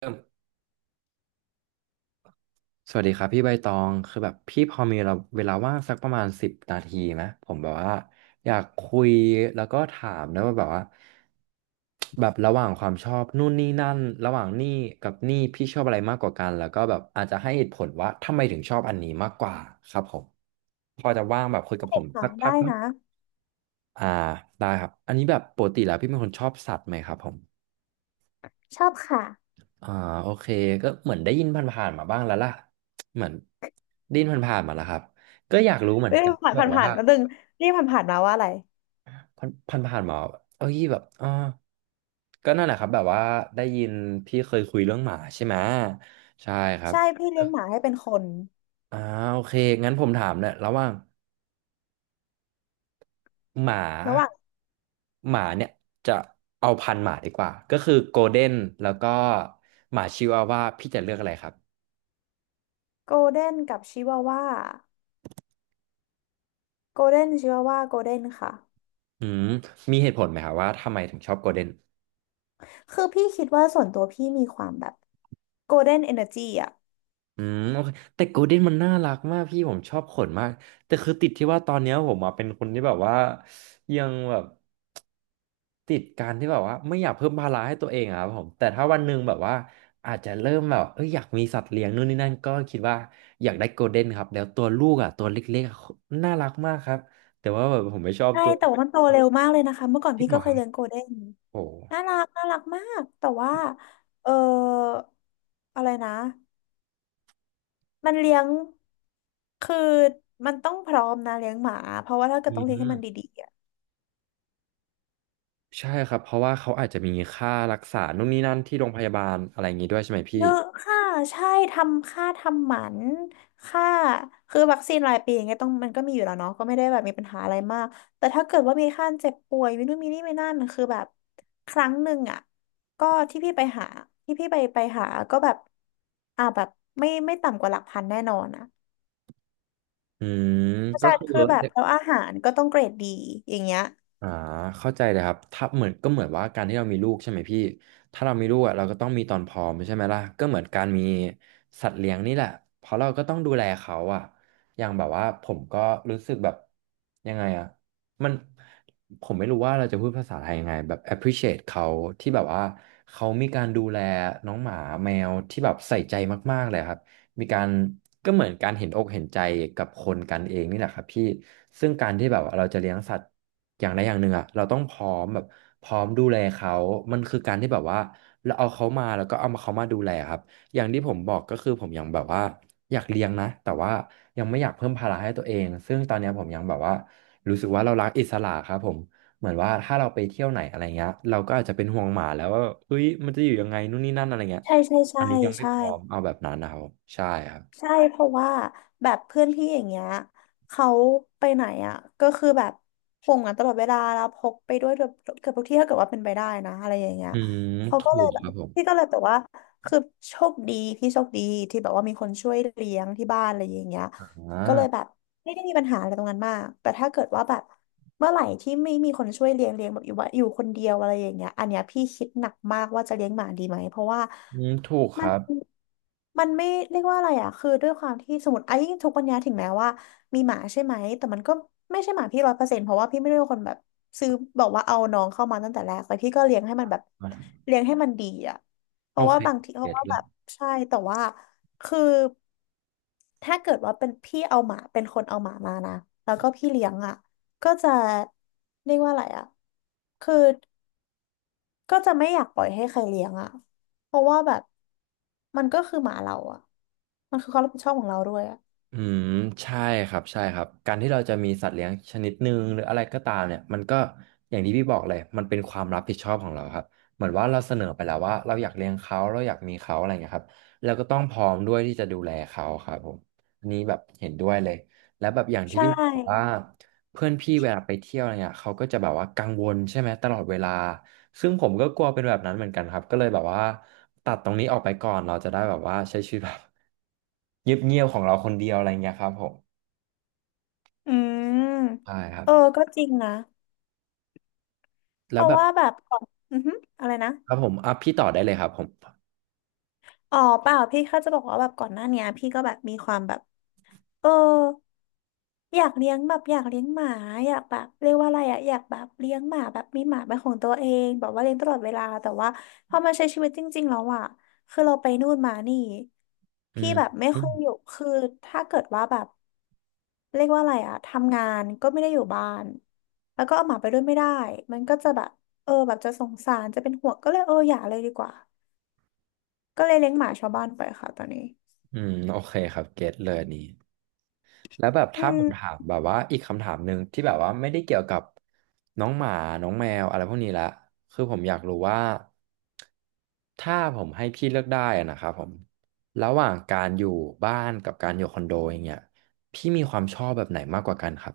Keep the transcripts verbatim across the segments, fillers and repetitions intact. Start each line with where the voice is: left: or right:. right: เริ่มสวัสดีครับพี่ใบตองคือแบบพี่พอมีเราเวลาว่างสักประมาณสิบนาทีไหมผมแบบว่าอยากคุยแล้วก็ถามนะว่าแบบว่าแบบระหว่างความชอบนู่นนี่นั่นระหว่างนี่กับนี่พี่ชอบอะไรมากกว่ากันแล้วก็แบบอาจจะให้เหตุผลว่าทำไมถึงชอบอันนี้มากกว่าครับผมพอจะว่างแบบคุยกับผ
left: เด็ก
right: ม
left: ค่ะ
right: สักพั
left: ได้
right: กไหม
left: นะ
right: อ่าได้ครับอันนี้แบบปกติแล้วพี่เป็นคนชอบสัตว์ไหมครับผม
left: ชอบค่ะ
right: อ่าโอเคก็เหมือนได้ยินผ่านๆมาบ้างแล้วล่ะเหมือนได้ยินผ่านๆมาแล้วครับก็อยากรู้เหมือ
left: เอ้
right: น
left: ย
right: กัน
left: ผ่าน
right: แบ
left: ผ่า
right: บ
left: นผ่า
right: ว่า
left: นก็ดึงนี่ผ่านผ่านมาว่าอะไร
right: ผ่านผ่านๆมาเอ้ยแบบอ่าก็นั่นแหละครับแบบว่าได้ยินพี่เคยคุยเรื่องหมาใช่ไหมใช่ครับ
left: ใช่พี่เลี้
right: ก็
left: ยงหมาให้เป็นคน
right: อ่าโอเคงั้นผมถามเนี่ยระหว่างหมา
left: ระหว่าง
right: หมาเนี่ยจะเอาพันธุ์หมาดีกว่าก็คือโกลเด้นแล้วก็หมาชิวาว่าพี่จะเลือกอะไรครับ
left: โกลเด้นกับชิวาว่าโกลเด้นชิวาว่าโกลเด้นค่ะ
right: อืมมีเหตุผลไหมครับว่าทำไมถึงชอบโกลเด้น
left: คือพี่คิดว่าส่วนตัวพี่มีความแบบโกลเด้นเอเนอร์จีอ่ะ
right: อืมโอเคแต่โกลเด้นมันน่ารักมากพี่ผมชอบขนมากแต่คือติดที่ว่าตอนเนี้ยผมอะเป็นคนที่แบบว่ายังแบบติดการที่แบบว่าไม่อยากเพิ่มภาระให้ตัวเองอะครับผมแต่ถ้าวันหนึ่งแบบว่าอาจจะเริ่มแบบเอยอยากมีสัตว์เลี้ยงนู่นนี่นั่นก็คิดว่าอยากได้โกลเด้นครับแล้วตัวลูกอ่ะตัวเล็กๆอะน่ารักมากครับแต่ว่าแบบผมไม่ชอบ
left: ใช่
right: ตัว
left: แต่ว่ามันโตเร็วมากเลยนะคะเมื่อก่อน
right: จริ
left: พี่
right: งเหร
left: ก็
right: อ
left: เค
right: ค
left: ย
right: รับ
left: เลี้ยงโกลเด้น
right: โอ้
left: น่ารักน่ารักมากแต่ว่าเอออะไรนะมันเลี้ยงคือมันต้องพร้อมนะเลี้ยงหมาเพราะว่าถ้าเกิ
right: อื
left: ดต้องเลี้ยงให้มัน
right: ม
left: ดีๆ
right: ใช่ครับเพราะว่าเขาอาจจะมีค่ารักษานู่นนี่นั่นที่โรงพยาบาลอะไรอย่างงี้ด้วยใช่ไหมพี่
left: เยอะค่ะใช่ทำค่าทำหมันค่าคือวัคซีนรายปีอย่างเงี้ยต้องมันก็มีอยู่แล้วเนาะก็ไม่ได้แบบมีปัญหาอะไรมากแต่ถ้าเกิดว่ามีค่าเจ็บป่วยมีนู่นมีนี่มีนั่นคือแบบครั้งหนึ่งอ่ะก็ที่พี่ไปหาที่พี่ไปไปหาก็แบบอ่าแบบไม่ไม่ต่ำกว่าหลักพันแน่นอนอ่ะ
right: อืม
left: เพราะ
right: ก็
left: ฉะนั้น
right: คือ
left: คือแบบแล้วอาหารก็ต้องเกรดดีอย่างเงี้ย
right: อ่าเข้าใจเลยครับถ้าเหมือนก็เหมือนว่าการที่เรามีลูกใช่ไหมพี่ถ้าเรามีลูกอ่ะเราก็ต้องมีตอนพร้อมใช่ไหมล่ะก็เหมือนการมีสัตว์เลี้ยงนี่แหละเพราะเราก็ต้องดูแลเขาอ่ะอย่างแบบว่าผมก็รู้สึกแบบยังไงอ่ะมันผมไม่รู้ว่าเราจะพูดภาษาไทยยังไงแบบ appreciate เขาที่แบบว่าเขามีการดูแลน้องหมาแมวที่แบบใส่ใจมากๆเลยครับ มีการก็เหมือนการเห็นอกเห็นใจกับคนกันเองนี่แหละครับพี่ซึ่งการที่แบบว่าเราจะเลี้ยงสัตว์อย่างใดอย่างหนึ่งอ่ะเราต้องพร้อมแบบพร้อมดูแลเขามันคือการที่แบบว่าเราเอาเขามาแล้วก็เอามาเขามาดูแลครับอย่างที่ผมบอกก็คือผมยังแบบว่าอยากเลี้ยงนะแต่ว่ายังไม่อยากเพิ่มภาระให้ตัวเองซึ่งตอนเนี้ยผมยังแบบว่ารู้สึกว่าเรารักอิสระครับผมเหมือนว่าถ้าเราไปเที่ยวไหนอะไรเงี้ยเราก็อาจจะเป็นห่วงหมาแล้วว่าเฮ้ยมันจะอยู่ยังไงนู่นนี่นั่นอะไรเงี้ย
left: ใช่ใช่ใช่
right: อันนี้ยังไม่
left: ใช่
right: พร้อมเอาแบบนั้นนะครับผมใช่ครับ
left: ใช่เพราะว่าแบบเพื่อนพี่อย่างเงี้ยเขาไปไหนอ่ะก็คือแบบห่วงกันตลอดเวลาแล้วพกไปด้วยเกือบเกือบทุกที่ถ้าเกิดว่าเป็นไปได้นะอะไรอย่างเงี้ย
right: อืม
left: เขาก็
right: ถู
left: เลย
right: ก
left: แบ
right: ค
left: บ
right: รับผ
left: พี่
right: ม
left: ก็เลยแต่ว่าคือโชคดีพี่โชคดีที่แบบว่ามีคนช่วยเลี้ยงที่บ้านอะไรอย่างเงี้ย
right: อ่า
left: ก็เลยแบบไม่ได้มีปัญหาอะไรตรงนั้นมากแต่ถ้าเกิดว่าแบบเมื่อไหร่ที่ไม่มีคนช่วยเลี้ยงเลี้ยงแบบอยู่ว่าอยู่คนเดียวอะไรอย่างเงี้ยอันเนี้ยพี่คิดหนักมากว่าจะเลี้ยงหมาดีไหมเพราะว่า
right: อืมถูกค
left: มัน
right: รับ
left: มันไม่เรียกว่าอะไรอ่ะคือด้วยความที่สมมติไอ้ยิ่งทุกวันนี้ถึงแม้ว่ามีหมาใช่ไหมแต่มันก็ไม่ใช่หมาพี่ร้อยเปอร์เซ็นต์เพราะว่าพี่ไม่ได้เป็นคนแบบซื้อบอกว่าเอาน้องเข้ามาตั้งแต่แรกแต่พี่ก็เลี้ยงให้มันแบบ
right: อ่ะ
left: เลี้ยงให้มันดีอ่ะ เพ
right: โอ
left: ราะว่า
right: เค
left: บางทีเพ
right: เก็
left: ราะ
right: ต
left: ว่า
right: เล
left: แบ
right: ย
left: บใช่แต่ว่าคือถ้าเกิดว่าเป็นพี่เอาหมาเป็นคนเอาหมามานะแล้วก็พี่เลี้ยงอ่ะก็จะเรียกว่าอะไรอ่ะคือก็จะไม่อยากปล่อยให้ใครเลี้ยงอ่ะเพราะว่าแบบมันก็คือหมาเราอ่ะมันคือความรับผิดชอบของเราด้วยอ่ะ
right: อืมใช่ครับใช่ครับการที่เราจะมีสัตว์เลี้ยงชนิดหนึ่งหรืออะไรก็ตามเนี่ยมันก็อย่างที่พี่บอกเลยมันเป็นความรับผิดชอบของเราครับเหมือนว่าเราเสนอไปแล้วว่าเราอยากเลี้ยงเขาเราอยากมีเขาอะไรเงี้ยครับเราก็ต้องพร้อมด้วยที่จะดูแลเขาครับผมอันนี้แบบเห็นด้วยเลยแล้วแบบอย่างที่
left: ใช
right: พี่บอกว่า
left: ่
right: เพื่อนพี่เวลาไปเที่ยวอะไรเงี้ยเขาก็จะแบบว่ากังวลใช่ไหมตลอดเวลาซึ่งผมก็กลัวเป็นแบบนั้นเหมือนกันครับก็เลยแบบว่าตัดตรงนี้ออกไปก่อนเราจะได้แบบว่าใช้ชีวิตแบบเงียบๆของเราคนเดียวอะไรเงี้ยครับผม
left: อืม
right: ใช่ครับ
left: เออก็จริงนะเพ
right: แล้ว
left: ราะ
right: แบบ
left: ว่าแบบก่อนอือฮึอะไรนะ
right: ครับผมอ่ะพี่ต่อได้เลยครับผม
left: อ๋อเปล่าพี่แค่จะบอกว่าแบบก่อนหน้าเนี้ยพี่ก็แบบมีความแบบ เอออยากเลี้ยงแบบอยากเลี้ยงหมาอยากแบบเรียกว่าอะไรอะอยากแบบเลี้ยงหมาแบบมีหมาเป็นของตัวเองแบบว่าเลี้ยงตลอดเวลาแต่ว่าพอมาใช้ชีวิตจริงๆแล้วอะคือเราไปนู่นมานี่
right: อื
left: พี่
right: ม
left: แบบไม่
right: อื
left: ค่
right: ม
left: อยอยู่คือถ้าเกิดว่าแบบเรียกว่าอะไรอะทำงานก็ไม่ได้อยู่บ้านแล้วก็เอาหมาไปด้วยไม่ได้มันก็จะแบบเออแบบจะสงสารจะเป็นห่วงก็เลยเอออย่าเลยดีกว่าก็เลยเลี้ยงหมาชาวบ้านไปค่ะตอนนี้
right: อืมโอเคครับเก็ตเลยอันนี้ แล้วแบบ
left: อื
right: ถ้าผ
left: ม
right: มถามแบบว่าอีกคำถามหนึ่งที่แบบว่าไม่ได้เกี่ยวกับน้องหมาน้องแมวอะไรพวกนี้ละคือผมอยากรู้ว่าถ้าผมให้พี่เลือกได้อะนะครับผมระหว่างการอยู่บ้านกับการอยู่คอนโดอย่างเงี้ยพี่มีความชอบแบบไหนมากกว่ากันครับ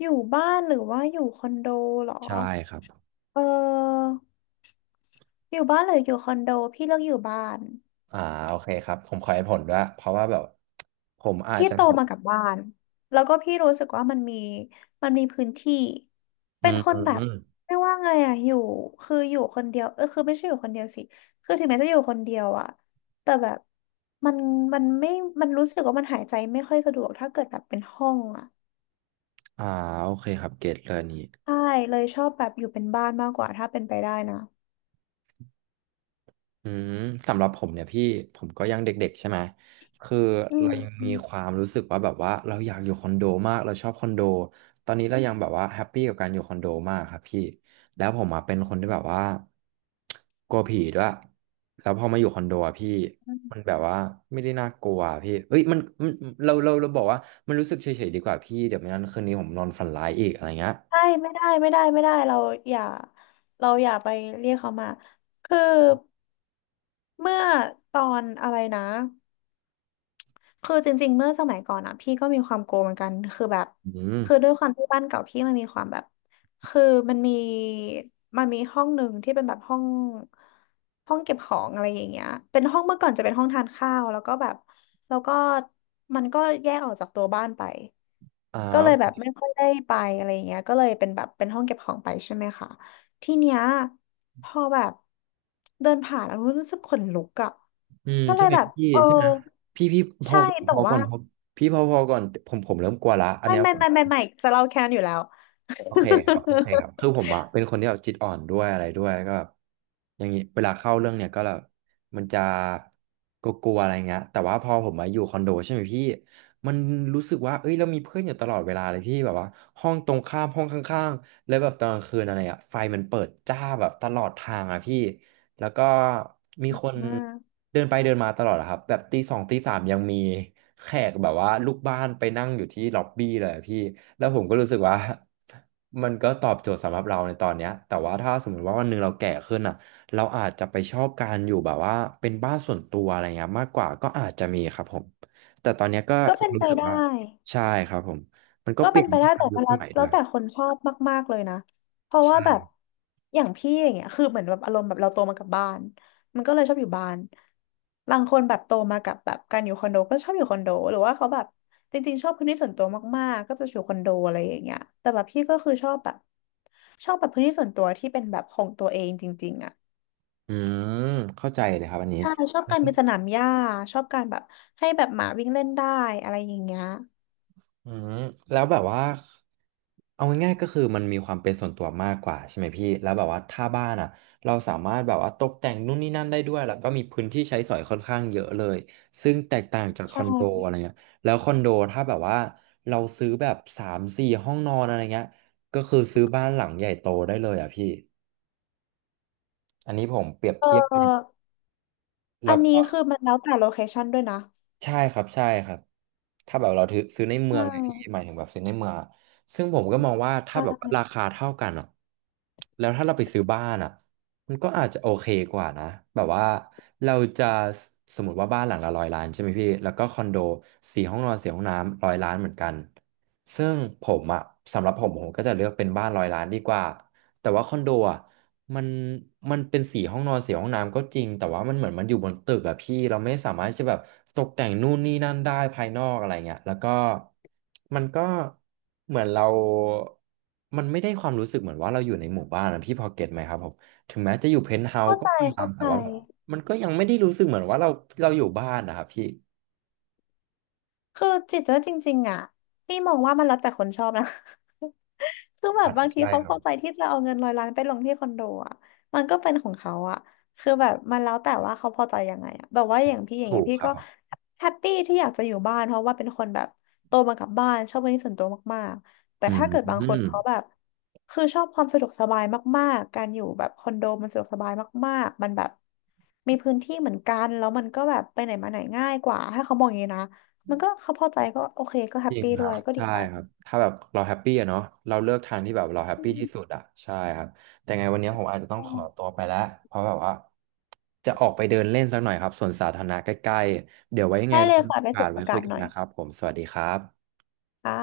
left: อยู่บ้านหรือว่าอยู่คอนโดเหรอ
right: ใช่ครับ
left: เอออยู่บ้านหรืออยู่คอนโดพี่เลือกอยู่บ้าน
right: อ่าโอเคครับผมขอให้ผลด้วยเพราะว่าแบบผมอาจ
left: พี่
right: จะ
left: โตมากับบ้านแล้วก็พี่รู้สึกว่ามันมีมันมีพื้นที่
right: อื
left: เป็นคนแบบ
right: ม
left: เรียกว่าไงอะอยู่คืออยู่คนเดียวเออคือไม่ใช่อยู่คนเดียวสิคือถึงแม้จะอยู่คนเดียวอะแต่แบบมันมันไม่มันรู้สึกว่ามันหายใจไม่ค่อยสะดวกถ้าเกิดแบบเป็นห้องอะ
right: อ่าโอเคครับเก็ตเลยอันนี้
left: ใช่เลยชอบแบบอยู่เป็นบ้านมากกว่าถ้าเป็นไปได้นะ
right: อืมสำหรับผมเนี่ยพี่ผมก็ยังเด็กๆใช่ไหมคือ
left: อื
right: เรายังมีควา
left: ม
right: มรู้สึกว่าแบบว่าเราอยากอยู่คอนโดมากเราชอบคอนโดตอนนี้เรายังแบบว่าแฮปปี้กับการอยู่คอนโดมากครับพี่แล้วผมอ่ะเป็นคนที่แบบว่ากลัวผีด้วยแล้วพอมาอยู่คอนโดอะพี่มันแบบว่าไม่ได้น่ากลัวอะพี่เอ้ยมันมันเราเราเราบอกว่ามันรู้สึกเฉยๆดีกว่าพี่เดี๋ยวไม่งั้นคืนนี้ผมนอนฝันร้ายอีกอะไรเงี้ย
left: ใช่ไม่ได้ไม่ได้ไม่ได้เราอย่าเราอย่าไปเรียกเขามาคือเมื่อตอนอะไรนะคือจริงๆเมื่อสมัยก่อนอ่ะพี่ก็มีความโกงเหมือนกันคือแบบ
right: อืม
left: คือด้วยความที่บ้านเก่าพี่มันมีความแบบคือมันมีมันมีห้องหนึ่งที่เป็นแบบห้องห้องเก็บของอะไรอย่างเงี้ยเป็นห้องเมื่อก่อนจะเป็นห้องทานข้าวแล้วก็แบบแล้วก็มันก็แยกออกจากตัวบ้านไป
right: อ่
left: ก็เลยแบ
right: า
left: บไม่ค่อยได้ไปอะไรอย่างเงี้ยก็เลยเป็นแบบเป็นห้องเก็บของไปใช่ไหมคะทีเนี้ยพอแบบเดินผ่านแล้วรู้สึกขนลุกอ่ะ
right: อืม
left: ก็เล
right: ใช่
left: ย
right: ไหม
left: แบบ
right: พี่
left: เออ
right: ใช่ไหมพี่พี่พอ
left: ใช่แต่
right: พอก่
left: ว่า
right: อนพอพี่พอพอก่อนผมผมเริ่มกลัวละอัน
left: ไม่
right: เนี้ย
left: ไม่
right: ผม
left: ไม่ไม่ไม่จะเล่าแค่นั้นอยู่แล้ว
right: โอเคครับโอเคครับคือ ผมอะเป็นคนที่แบบจิตอ่อนด้วยอะไรด้วยก็แบบอย่างงี้เวลาเข้าเรื่องเนี่ยก็แบบมันจะกลัวๆอะไรเงี้ยแต่ว่าพอผมมาอยู่คอนโดใช่ไหมพี่มันรู้สึกว่าเอ้ยเรามีเพื่อนอยู่ตลอดเวลาเลยพี่แบบว่าห้องตรงข้ามห้องข้างๆแล้วแบบตอนกลางคืนอะไรอะไฟมันเปิดจ้าแบบตลอดทางอะพี่ แล้วก็มีคน
left: อืม
right: เดินไปเดินมาตลอดอะครับแบบตีสองตีสามยังมีแขกแบบว่าลูกบ้านไปนั่งอยู่ที่ล็อบบี้เลยอะพี่แล้วผมก็รู้สึกว่า มันก็ตอบโจทย์สำหรับเราในตอนเนี้ยแต่ว่าถ้าสมมติว่าวันหนึ่งเราแก่ขึ้นอ่ะเราอาจจะไปชอบการอยู่แบบว่าเป็นบ้านส่วนตัวอะไรเงี้ยมากกว่าก็อาจจะมีครับผมแต่ตอนเนี้ยก็
left: ก็
right: ยั
left: เป็
right: ง
left: นไป
right: รู้สึก
left: ได้
right: ว่าใช่ครับผมมันก็
left: ก็
right: เป
left: เป็
right: ลี่
left: น
right: ยน
left: ไป
right: ไป
left: ได้
right: ตาม
left: แต่
right: ยุค
left: ว่า
right: ส
left: แล้ว
right: มัยด้
left: แล้
right: ว
left: ว
right: ย
left: แต่คนชอบมากๆเลยนะเพราะว่า
right: ใช่
left: แบบอย่างพี่อย่างเงี้ยคือเหมือนแบบอารมณ์แบบเราโตมากับบ้านมันก็เลยชอบอยู่บ้านบางคนแบบโตมากับแบบการอยู่คอนโดก็ชอบอยู่คอนโดหรือว่าเขาแบบจริงๆชอบพื้นที่ส่วนตัวมากๆก็จะอยู่คอนโดอะไรอย่างเงี้ยแต่แบบพี่ก็คือชอบแบบชอบแบบพื้นที่ส่วนตัวที่เป็นแบบของตัวเองจริงๆอ่ะ
right: อืมเข้าใจเลยครับอันนี้
left: ใช่ชอบการเป็นสนามหญ้าชอบการแบบให้แบบหมาวิ่งเล่นได้อะไรอย่างเงี้ย
right: อืมแล้วแบบว่าเอาง่ายๆก็คือมันมีความเป็นส่วนตัวมากกว่าใช่ไหมพี่แล้วแบบว่าถ้าบ้านอ่ะเราสามารถแบบว่าตกแต่งนู่นนี่นั่นได้ด้วยแล้วก็มีพื้นที่ใช้สอยค่อนข้างเยอะเลยซึ่งแตกต่างจากค
left: ใช
right: อนโด
left: ่
right: อะไรเงี้ยแล้วคอนโดถ้าแบบว่าเราซื้อแบบสามสี่ห้องนอนอะไรเงี้ยก็คือซื้อบ้านหลังใหญ่โตได้เลยอ่ะพี่อันนี้ผมเปรียบ
left: เ
right: เทียบ
left: อออั
right: แล้ว
left: นนี้
right: ก็
left: คือมันแล้วแต่โลเคชันด้วยนะ
right: ใช่ครับใช่ครับถ้าแบบเราถือซื้อในเมื
left: ใช่
right: องเนี่ยพี่หมายถึงแบบซื้อในเมืองอะซึ่งผมก็มองว่า
left: ใช
right: ถ้าแบบว่า
left: ่
right: ราคาเท่ากันอ่ะแล้วถ้าเราไปซื้อบ้านอ่ะมันก็อาจจะโอเคกว่านะแบบว่าเราจะสสมมติว่าบ้านหลังละร้อยล้านใช่ไหมพี่แล้วก็คอนโดสี่ห้องนอนสี่ห้องน้ำร้อยล้านเหมือนกันซึ่งผมอ่ะสำหรับผมผมก็จะเลือกเป็นบ้านร้อยล้านดีกว่าแต่ว่าคอนโดอ่ะ มันมันเป็นสีห้องนอนสีห้องน้ำก็จริงแต่ว่ามันเหมือนมันอยู่บนตึกอะพี่เราไม่สามารถที่จะแบบตกแต่งนู่นนี่นั่นได้ภายนอกอะไรเงี้ยแล้วก็มันก็เหมือนเรามันไม่ได้ความรู้สึกเหมือนว่าเราอยู่ในหมู่บ้านนะพี่พอเก็ตไหมครับผมถึงแม้จะอยู่เพนท์เฮาส์
left: เข้า
right: ก็
left: ใจ
right: ตา
left: เข้า
right: มแต่
left: ใจ
right: ว่าแบบมันก็ยังไม่ได้รู้สึกเหมือนว่าเราเราอยู่บ้านนะครับพี่
left: คือจิตว่าจริงๆอ่ะพี่มองว่ามันแล้วแต่คนชอบนะ ซึ่งแบบ
right: อาจ
left: บา
right: จะ
left: งที
right: ใช่
left: เขา
right: ค
left: พ
right: รับ
left: อใจที่จะเอาเงินร้อยล้านไปลงที่คอนโดอ่ะมันก็เป็นของเขาอ่ะคือแบบมันแล้วแต่ว่าเขาพอใจยังไงอ่ะแบบว่าอย่างพี่อย่าง
right: ถู
left: เงี้ย
right: ก
left: พี่
right: ครับ
left: ก็
right: ผม
left: แฮปปี้ที่อยากจะอยู่บ้านเพราะว่าเป็นคนแบบโตมากับบ้านชอบพื้นที่ส่วนตัวมากๆแต่
right: อื
left: ถ้า
right: ม
left: เกิดบางคนเขาแบบคือชอบความสะดวกสบายมากๆการอยู่แบบคอนโดมันสะดวกสบายมากๆมันแบบมีพื้นที่เหมือนกันแล้วมันก็แบบไปไหนมาไหนง่ายกว่าถ้าเขามองอย่างนี้นะมันก็เขาพอใจก็โอเคก็แฮ
right: จ
left: ป
right: ริง
left: ปี้
right: ค
left: ด้
right: รั
left: ว
right: บ
left: ยก็ดี
right: ใช่
left: ใจ
right: ครับถ้าแบบเราแฮปปี้อะเนาะเราเลือกทางที่แบบเราแฮป
left: อื
right: ปี้ที่
left: ม
right: สุดอะใช่ครับแต่ไงวันนี้ผมอาจจะต้องขอตัวไปแล้วเพราะแบบว่าจะออกไปเดินเล่นสักหน่อยครับสวนสาธารณะใกล้ๆเดี๋ยวไว้ยังไง
left: ได้
right: เรา
left: เลย
right: มี
left: ค่ะ
right: โอ
left: ไป
right: กา
left: สู
right: ส
left: ด
right: ไว้
left: อากา
right: คุย
left: ศ
right: กั
left: ห
right: น
left: น่อย
right: นะครับผมสวัสดีครับ
left: ค่ะ